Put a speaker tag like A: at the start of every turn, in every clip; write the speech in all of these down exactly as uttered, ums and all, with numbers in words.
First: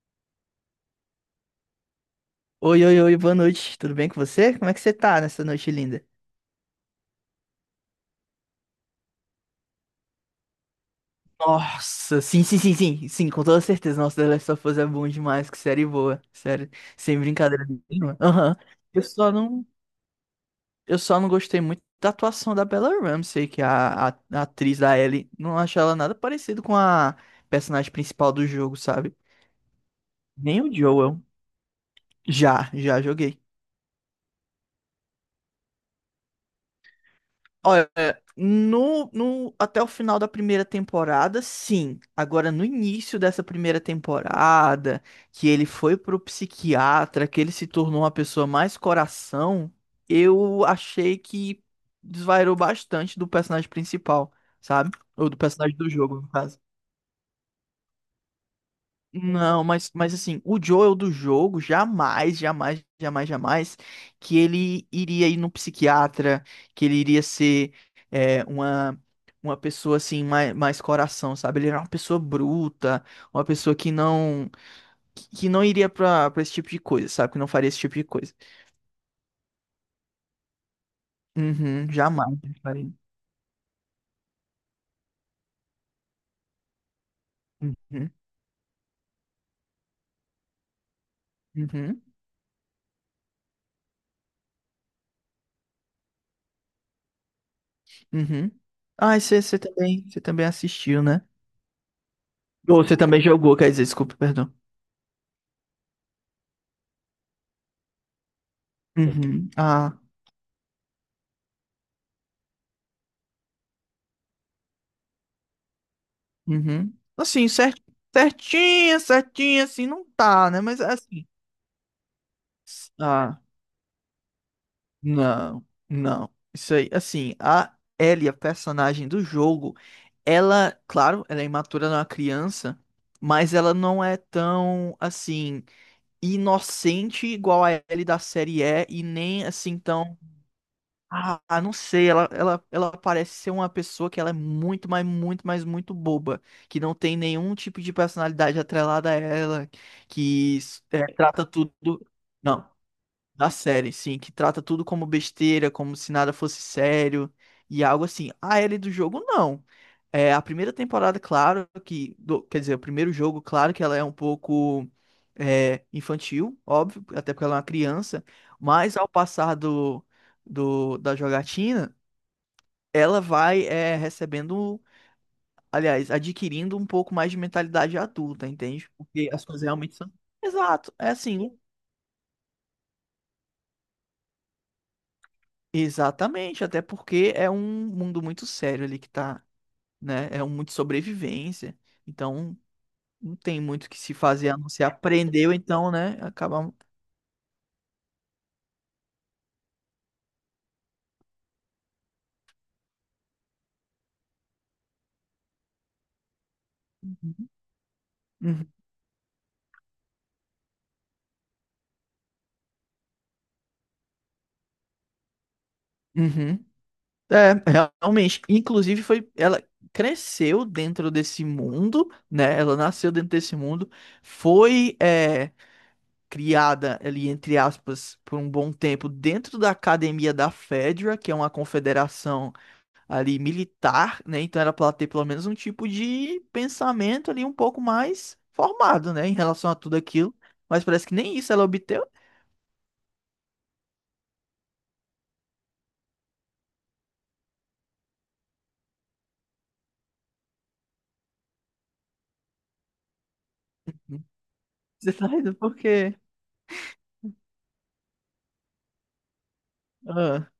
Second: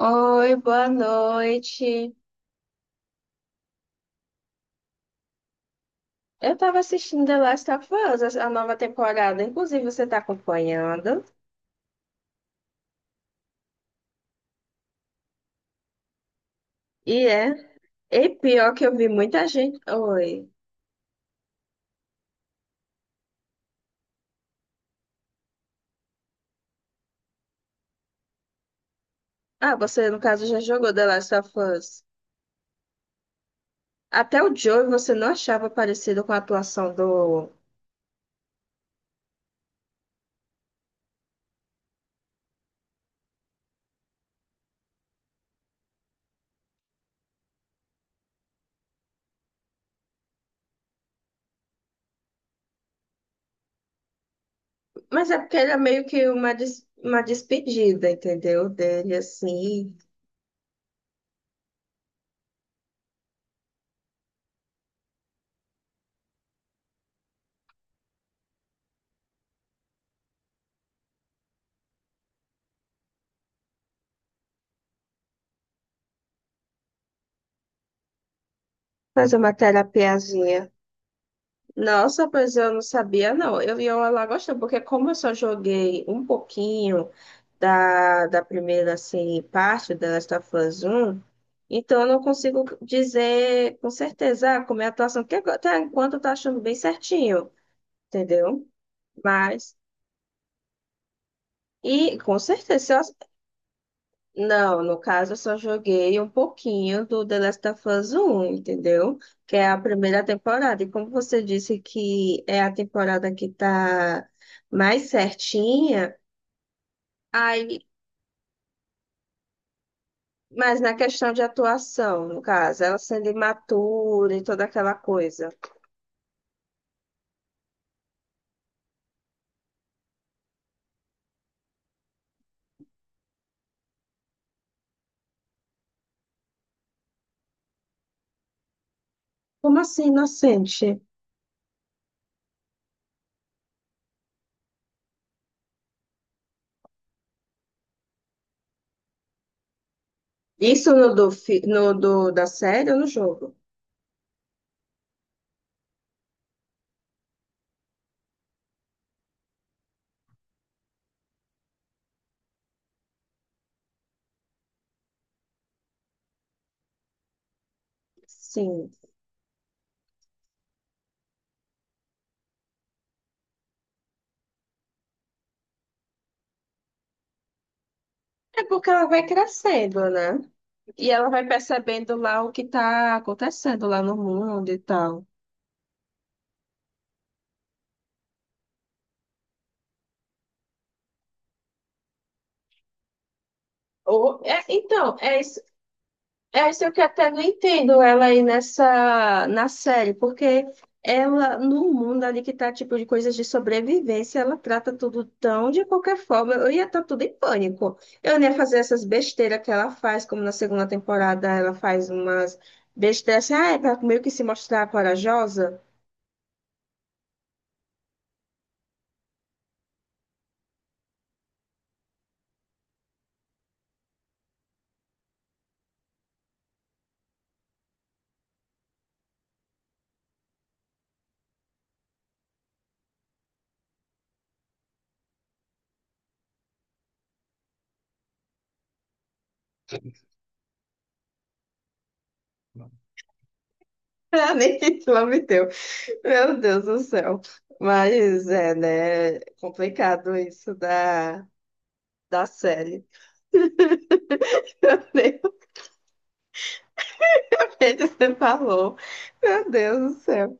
A: Oi, boa noite.
B: Oi, oi, oi, boa noite. Tudo bem com você? Como é que você tá nessa noite linda?
A: Eu tava assistindo The Last of Us, a a nova temporada. Inclusive, você tá acompanhando?
B: Nossa, sim, sim, sim, sim, sim, com toda certeza. Nossa, The Last of Us é bom demais, que série boa, sério, sem
A: E é.
B: brincadeira nenhuma.
A: E
B: Aham.
A: pior que eu
B: Eu
A: vi
B: só
A: muita
B: não,
A: gente. Oi.
B: eu só não gostei muito da atuação da Bella Ramsey, que é a, a, a atriz da Ellie. Não acho ela nada parecido com a personagem principal do jogo, sabe?
A: Ah, você, no caso, já
B: Nem o
A: jogou The
B: Joel.
A: Last of Us.
B: Já, já joguei.
A: Até o Joel você não achava parecido com a atuação do.
B: Olha, no, no, até o final da primeira temporada, sim. Agora, no início dessa primeira temporada, que ele foi pro psiquiatra, que ele se tornou uma pessoa mais coração, eu achei que desvairou bastante do personagem principal, sabe? Ou
A: Mas
B: do
A: é porque era
B: personagem do
A: meio
B: jogo,
A: que
B: no
A: uma,
B: caso.
A: des- uma despedida, entendeu? Dele,
B: Não, mas,
A: assim.
B: mas assim, o Joel do jogo jamais, jamais, jamais, jamais que ele iria ir no psiquiatra, que ele iria ser é, uma, uma pessoa assim, mais, mais coração, sabe? Ele era uma pessoa bruta, uma pessoa que não que, que não iria pra, pra esse tipo de coisa, sabe? Que não faria esse tipo de coisa.
A: Fazer uma terapiazinha.
B: Uhum,
A: Nossa,
B: jamais ele
A: pois eu não
B: faria.
A: sabia, não. Eu ia lá gostando, porque como eu só joguei um pouquinho
B: Uhum,
A: da, da primeira assim, parte, da Last of Us um,
B: uhum,
A: então eu não consigo dizer com certeza ah, como é a atuação, porque agora, até enquanto eu tá achando bem certinho,
B: uhum.
A: entendeu?
B: Ah, você você
A: Mas,
B: também, você também assistiu, né?
A: e com
B: Ou você
A: certeza, se
B: também
A: eu...
B: jogou, quer dizer, desculpa, perdão.
A: Não, no caso eu só joguei um pouquinho do The Last of Us um, entendeu?
B: Uhum.
A: Que é a
B: Ah.
A: primeira temporada, e como você disse que é a temporada que tá mais certinha,
B: Uhum. Assim, cer-
A: aí...
B: certinha, certinha, assim, não tá, né?
A: Mas
B: Mas é
A: na
B: assim.
A: questão de atuação, no caso, ela sendo
B: Ah,
A: imatura e toda aquela coisa.
B: não, não. Isso aí, assim, a Ellie, a personagem do jogo, ela, claro, ela é imatura, ela é uma criança, mas ela não é tão, assim, inocente igual a Ellie da série é, e nem
A: Como
B: assim
A: assim,
B: tão.
A: inocente?
B: Ah, ah, não sei, ela, ela, ela parece ser uma pessoa que ela é muito, mas muito, mas muito boba, que não tem nenhum tipo de personalidade atrelada a ela, que
A: Isso
B: é,
A: no do,
B: trata
A: fi-
B: tudo,
A: no do da
B: não,
A: série ou no
B: da
A: jogo?
B: série, sim, que trata tudo como besteira, como se nada fosse sério, e algo assim. A Ellie do jogo, não. É, a primeira temporada, claro que. Do- quer dizer, o primeiro jogo, claro que ela é um pouco é, infantil, óbvio, até porque ela é uma criança,
A: Sim.
B: mas ao passar do, do- da jogatina, ela vai é, recebendo, aliás, adquirindo um pouco mais de mentalidade adulta,
A: É porque
B: entende?
A: ela vai
B: Porque as coisas realmente
A: crescendo,
B: são.
A: né?
B: Exato, é
A: E ela
B: assim.
A: vai percebendo lá o que tá acontecendo lá no mundo e tal.
B: Exatamente, até porque é um mundo muito sério ali que tá, né? É um muito sobrevivência. Então, não tem muito o que se
A: Ou,
B: fazer a
A: é,
B: não ser
A: então, é
B: aprendeu,
A: isso.
B: então, né?
A: É
B: Acabamos.
A: isso que eu até não entendo ela aí nessa na série, porque ela, no mundo ali que tá tipo de coisas de sobrevivência, ela trata tudo tão de qualquer forma. Eu ia estar tudo em pânico. Eu não ia
B: Uhum.
A: fazer essas besteiras que ela faz, como na segunda temporada ela faz umas besteiras assim, ah, é pra meio que se mostrar corajosa.
B: Uhum. É, realmente. Inclusive, foi. Ela cresceu dentro desse mundo, né? Ela nasceu dentro desse mundo, foi é, criada ali, entre aspas, por um bom tempo dentro da academia da FEDRA, que é uma confederação ali militar, né? Então era para ela ter pelo menos um tipo de pensamento ali um pouco mais formado, né? Em relação a tudo aquilo. Mas parece que nem isso ela obteve.
A: Ah, nem título me deu. Meu Deus do céu. Mas é, né? Complicado isso da, da série.
B: Você tá rindo por quê?
A: Que você falou. Meu Deus do
B: Ah,
A: céu.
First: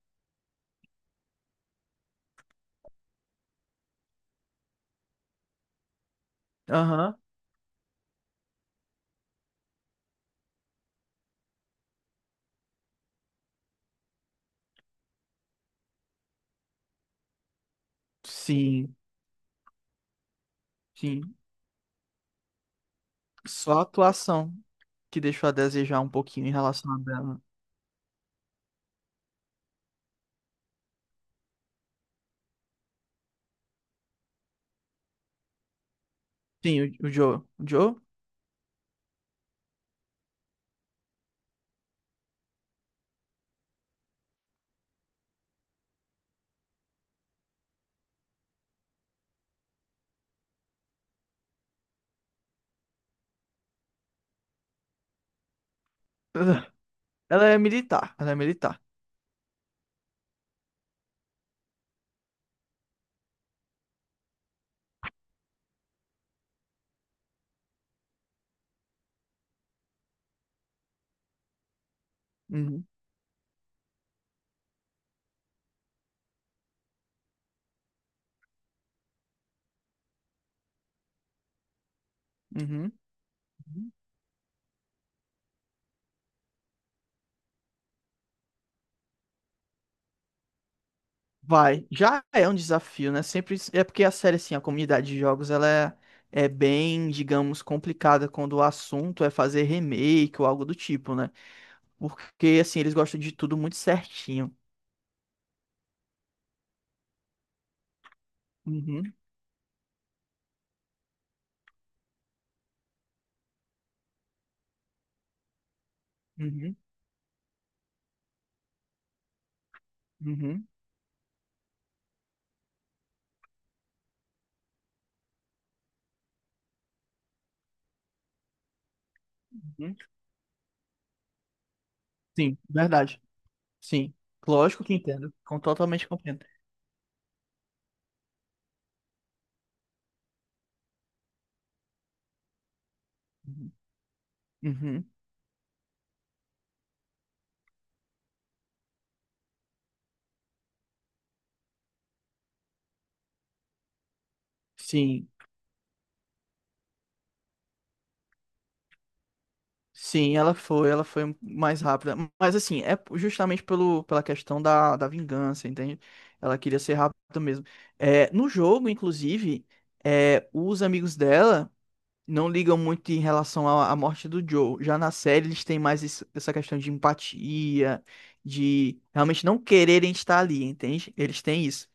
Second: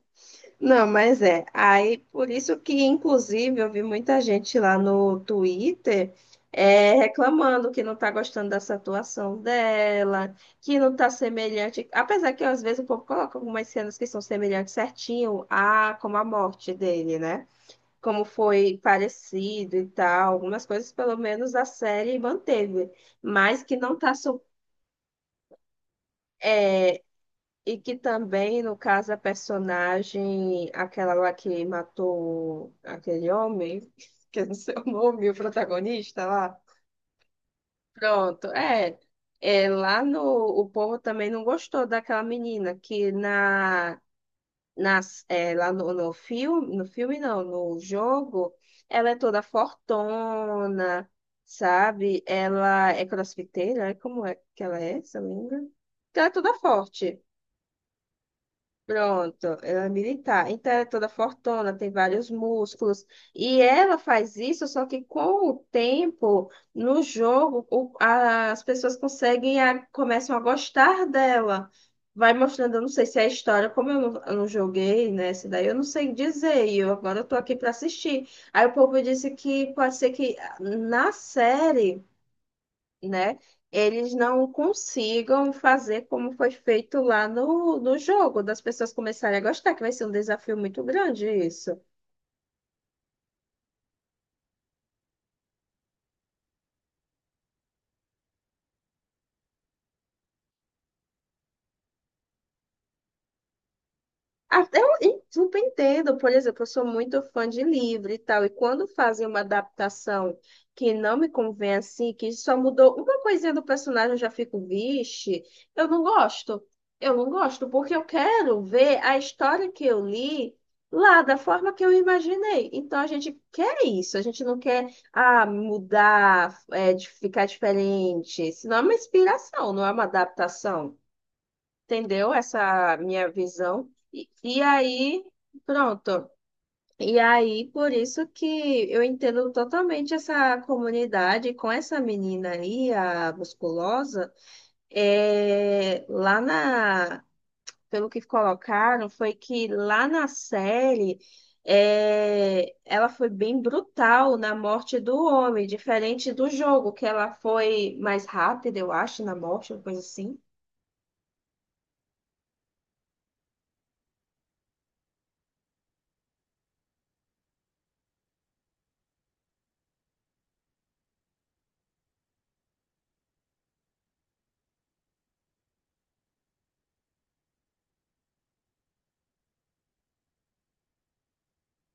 A: Não, mas é. Aí, por isso que, inclusive, eu vi muita gente lá no Twitter é,
B: aham.
A: reclamando que não tá gostando dessa atuação dela, que não tá semelhante. Apesar que, às vezes, o povo coloca algumas cenas que são semelhantes certinho a como a morte dele, né? Como foi
B: Sim,
A: parecido e tal. Algumas coisas, pelo
B: sim.
A: menos, a série manteve. Mas que
B: Só a
A: não tá...
B: atuação que deixou a desejar um pouquinho em relação a dela.
A: E que também, no caso, a personagem, aquela lá que matou aquele homem, que eu não sei o nome, o protagonista lá.
B: Sim, o, o Joe. O Joe?
A: Pronto, é. É, lá no, o povo também não gostou daquela menina que na, nas, é, lá no, no filme, no filme não, no jogo, ela é toda fortona, sabe? Ela é crossfiteira, é como é que ela é, se eu não me engano? Ela é toda
B: Ah,
A: forte.
B: ela é militar. Ela é militar.
A: Pronto, ela é militar. Então ela é toda fortona, tem vários músculos. E ela faz isso, só que com o tempo, no jogo, o- as pessoas conseguem, a- começam a gostar dela. Vai mostrando, eu
B: Uhum,
A: não sei se é a história, como eu não, eu não joguei, né? Esse daí eu não sei dizer. E eu agora eu tô aqui para assistir. Aí o povo disse que pode ser que ah, na série,
B: uhum,
A: né?
B: uhum.
A: Eles não consigam fazer como foi feito lá no, no jogo, das pessoas começarem a gostar, que vai ser um desafio muito grande isso.
B: Vai. Já é um desafio, né? Sempre. É porque a série, assim, a comunidade de jogos, ela é, é bem, digamos, complicada quando o assunto é fazer remake ou algo do tipo, né? Porque, assim, eles gostam de tudo muito certinho.
A: Até eu e super entendo, por exemplo, eu sou muito fã de livro e tal, e quando
B: Uhum,
A: fazem uma adaptação que não me convém assim, que só mudou uma coisinha do personagem, eu já fico, vixe, eu não gosto.
B: uhum,
A: Eu não gosto, porque eu quero ver a história que eu li
B: uhum,
A: lá da forma que eu imaginei. Então a gente quer isso, a gente não quer ah, mudar, é, de ficar diferente. Senão é uma inspiração, não é
B: uhum.
A: uma adaptação, entendeu?
B: Sim,
A: Essa
B: verdade.
A: minha visão.
B: Sim.
A: E, e
B: Lógico que
A: aí,
B: entendo. Com, totalmente
A: pronto.
B: compreendo.
A: E aí, por isso que eu entendo totalmente essa comunidade com essa menina aí, a
B: Uhum.
A: musculosa,
B: Uhum.
A: é, lá na, pelo que colocaram, foi que lá na série é, ela foi bem brutal na morte do
B: Sim.
A: homem, diferente do jogo, que ela foi mais rápida, eu acho, na morte, uma coisa
B: Sim,
A: assim.
B: ela foi, ela foi mais rápida. Mas assim, é justamente pelo, pela questão da, da vingança, entende? Ela queria ser rápida mesmo. É, no jogo, inclusive, é, os amigos dela não ligam muito em relação à, à morte do Joe. Já na série, eles têm mais isso- essa questão de empatia, de realmente não quererem estar ali, entende? Eles têm isso.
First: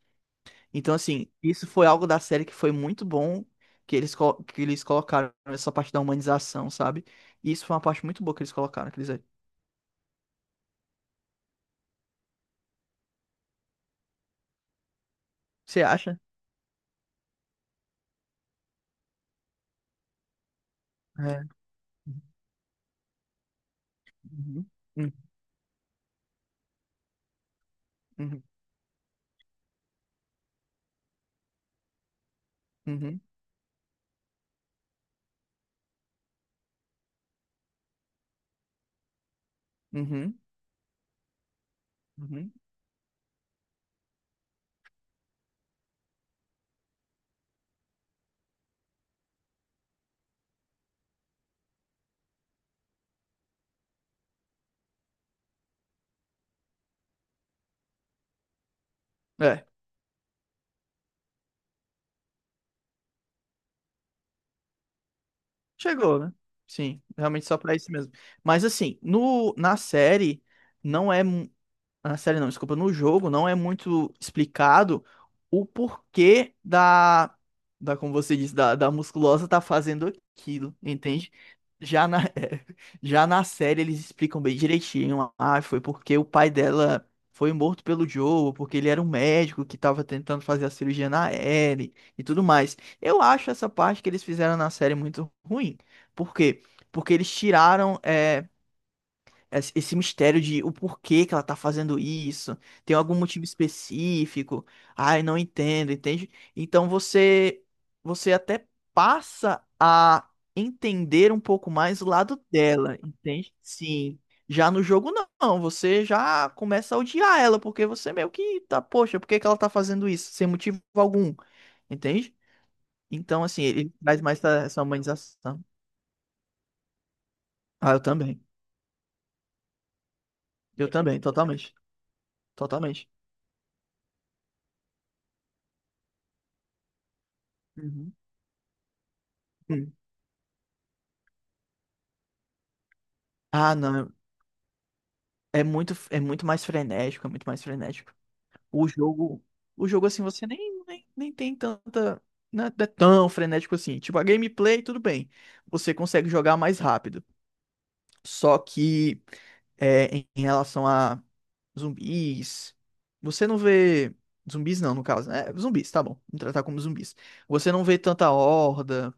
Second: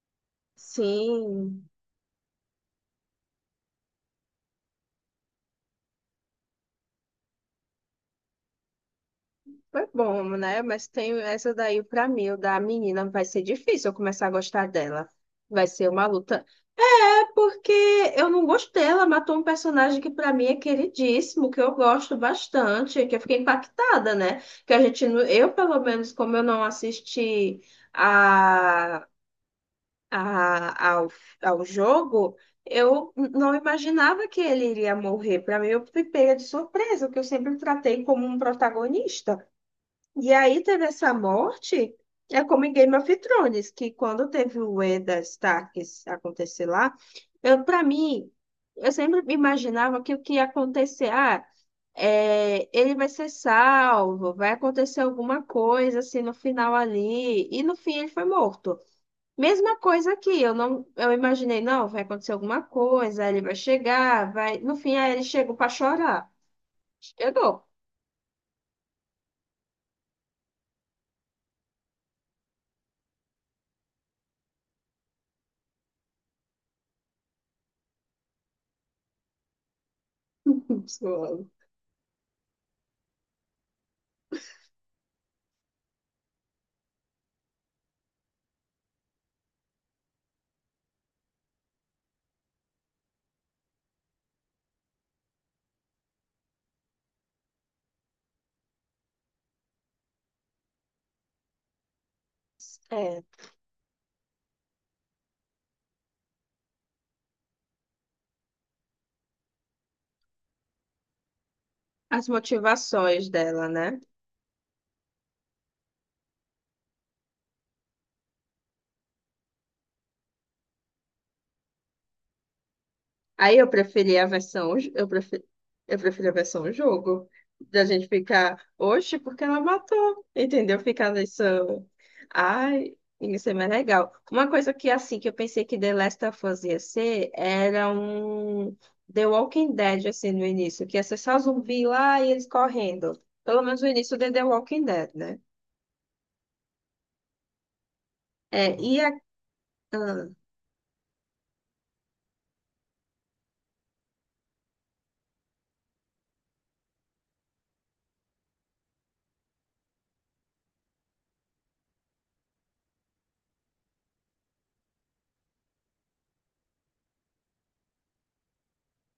B: Então, assim,
A: Sim.
B: isso foi algo da série que foi muito bom que eles, colo- que eles colocaram essa parte da humanização, sabe? E isso foi uma parte muito boa que eles colocaram, quer dizer.
A: Foi bom, né? Mas tem essa daí pra mim, o da menina, vai ser difícil eu começar a gostar dela. Vai
B: Você
A: ser uma
B: acha?
A: luta. É porque eu não gostei, ela matou um personagem que pra mim é
B: É.
A: queridíssimo, que eu gosto bastante, que eu fiquei impactada, né?
B: Uhum.
A: Que a gente,
B: Uhum.
A: não, eu pelo menos, como eu não assisti
B: Uhum.
A: a, a, ao, ao jogo, eu
B: Uhum.
A: não imaginava que ele iria morrer. Pra mim, eu fui pega de surpresa, que eu sempre tratei como um protagonista. E
B: Uhum.
A: aí teve essa morte, é
B: Uhum.
A: como em Game of Thrones, que quando teve o Eddard Stark acontecer lá, eu para mim, eu sempre imaginava que o que ia acontecer, ah, é, ele vai ser salvo, vai acontecer alguma coisa assim no final ali, e no fim ele foi morto.
B: É.
A: Mesma coisa aqui, eu não, eu imaginei, não, vai acontecer alguma coisa, aí ele vai chegar, vai, no fim aí ele chegou para
B: Chegou,
A: chorar.
B: né? Sim, realmente só
A: Chegou.
B: pra isso mesmo. Mas assim, no, na série não é. Na série não, desculpa, no jogo não é muito explicado o porquê da, da, como você disse, da, da musculosa tá fazendo aquilo, entende? Já na, é, já na série eles explicam bem direitinho, ah, foi porque o pai dela foi morto pelo Joe, porque ele era um médico que tava tentando fazer a cirurgia na Ellie e tudo mais. Eu acho essa parte que eles fizeram na série muito ruim. Por quê? Porque eles tiraram, é, es- esse mistério de o porquê que ela tá fazendo isso, tem algum
A: É,
B: motivo específico, ai, não entendo, entende? Então você você até passa a entender um pouco mais o
A: as
B: lado dela,
A: motivações
B: entende?
A: dela, né?
B: Sim. Já no jogo não, você já começa a odiar ela, porque você meio que tá, poxa, por que que ela tá fazendo isso? Sem motivo algum, entende? Então,
A: Aí
B: assim,
A: eu
B: ele
A: preferi
B: traz
A: a
B: mais essa
A: versão,
B: essa
A: eu preferi,
B: humanização.
A: eu preferi a versão jogo, da
B: Ah, eu
A: gente
B: também.
A: ficar, oxe, porque ela matou, entendeu?
B: Eu
A: Ficar
B: também,
A: nessa,
B: totalmente.
A: ai,
B: Totalmente.
A: isso é mais legal. Uma coisa que, assim, que eu pensei que The Last of Us ia ser, era um The Walking
B: Uhum.
A: Dead, assim, no início, que ia ser só zumbi lá e eles correndo. Pelo
B: Ah,
A: menos o
B: não,
A: início de The Walking Dead, né?
B: é muito, é muito mais frenético, é muito mais frenético.
A: É,
B: O
A: e a...
B: jogo, o jogo assim,
A: Ah,
B: você nem, nem, nem tem tanta, não é tão frenético assim. Tipo, a gameplay, tudo bem, você consegue jogar mais rápido. Só que é, em em relação a zumbis, você não vê zumbis não, no caso, né? Zumbis, tá bom, vamos tratar como zumbis. Você não vê tanta horda,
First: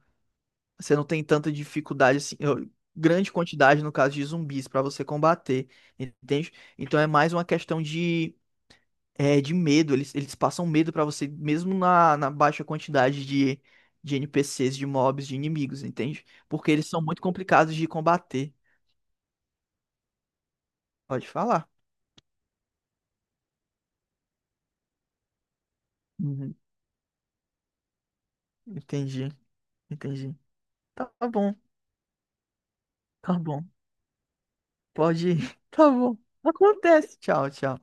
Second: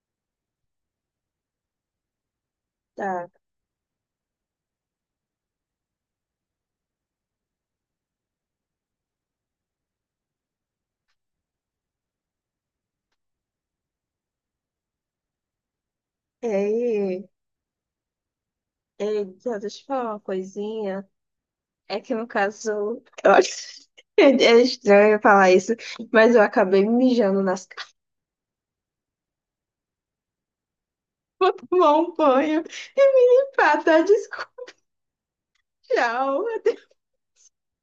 B: você não tem tanta dificuldade assim, eu-
A: tá.
B: grande quantidade no caso de zumbis pra você combater, entende? Então é mais uma questão de é, de medo, eles, eles passam medo pra você mesmo na, na baixa quantidade de de N P Cs, de mobs, de inimigos, entende?
A: É,
B: Porque eles são muito
A: e...
B: complicados de combater.
A: Eita, deixa eu falar uma coisinha.
B: Pode falar.
A: É que no caso, eu acho é é estranho eu falar isso, mas eu
B: Uhum,
A: acabei mijando nas calças.
B: entendi, entendi. Tá
A: Vou
B: bom,
A: tomar um banho e
B: tá
A: me
B: bom.
A: limpar, tá? Desculpa,
B: Pode ir. Tá bom.
A: tchau.
B: Acontece. Tchau, tchau.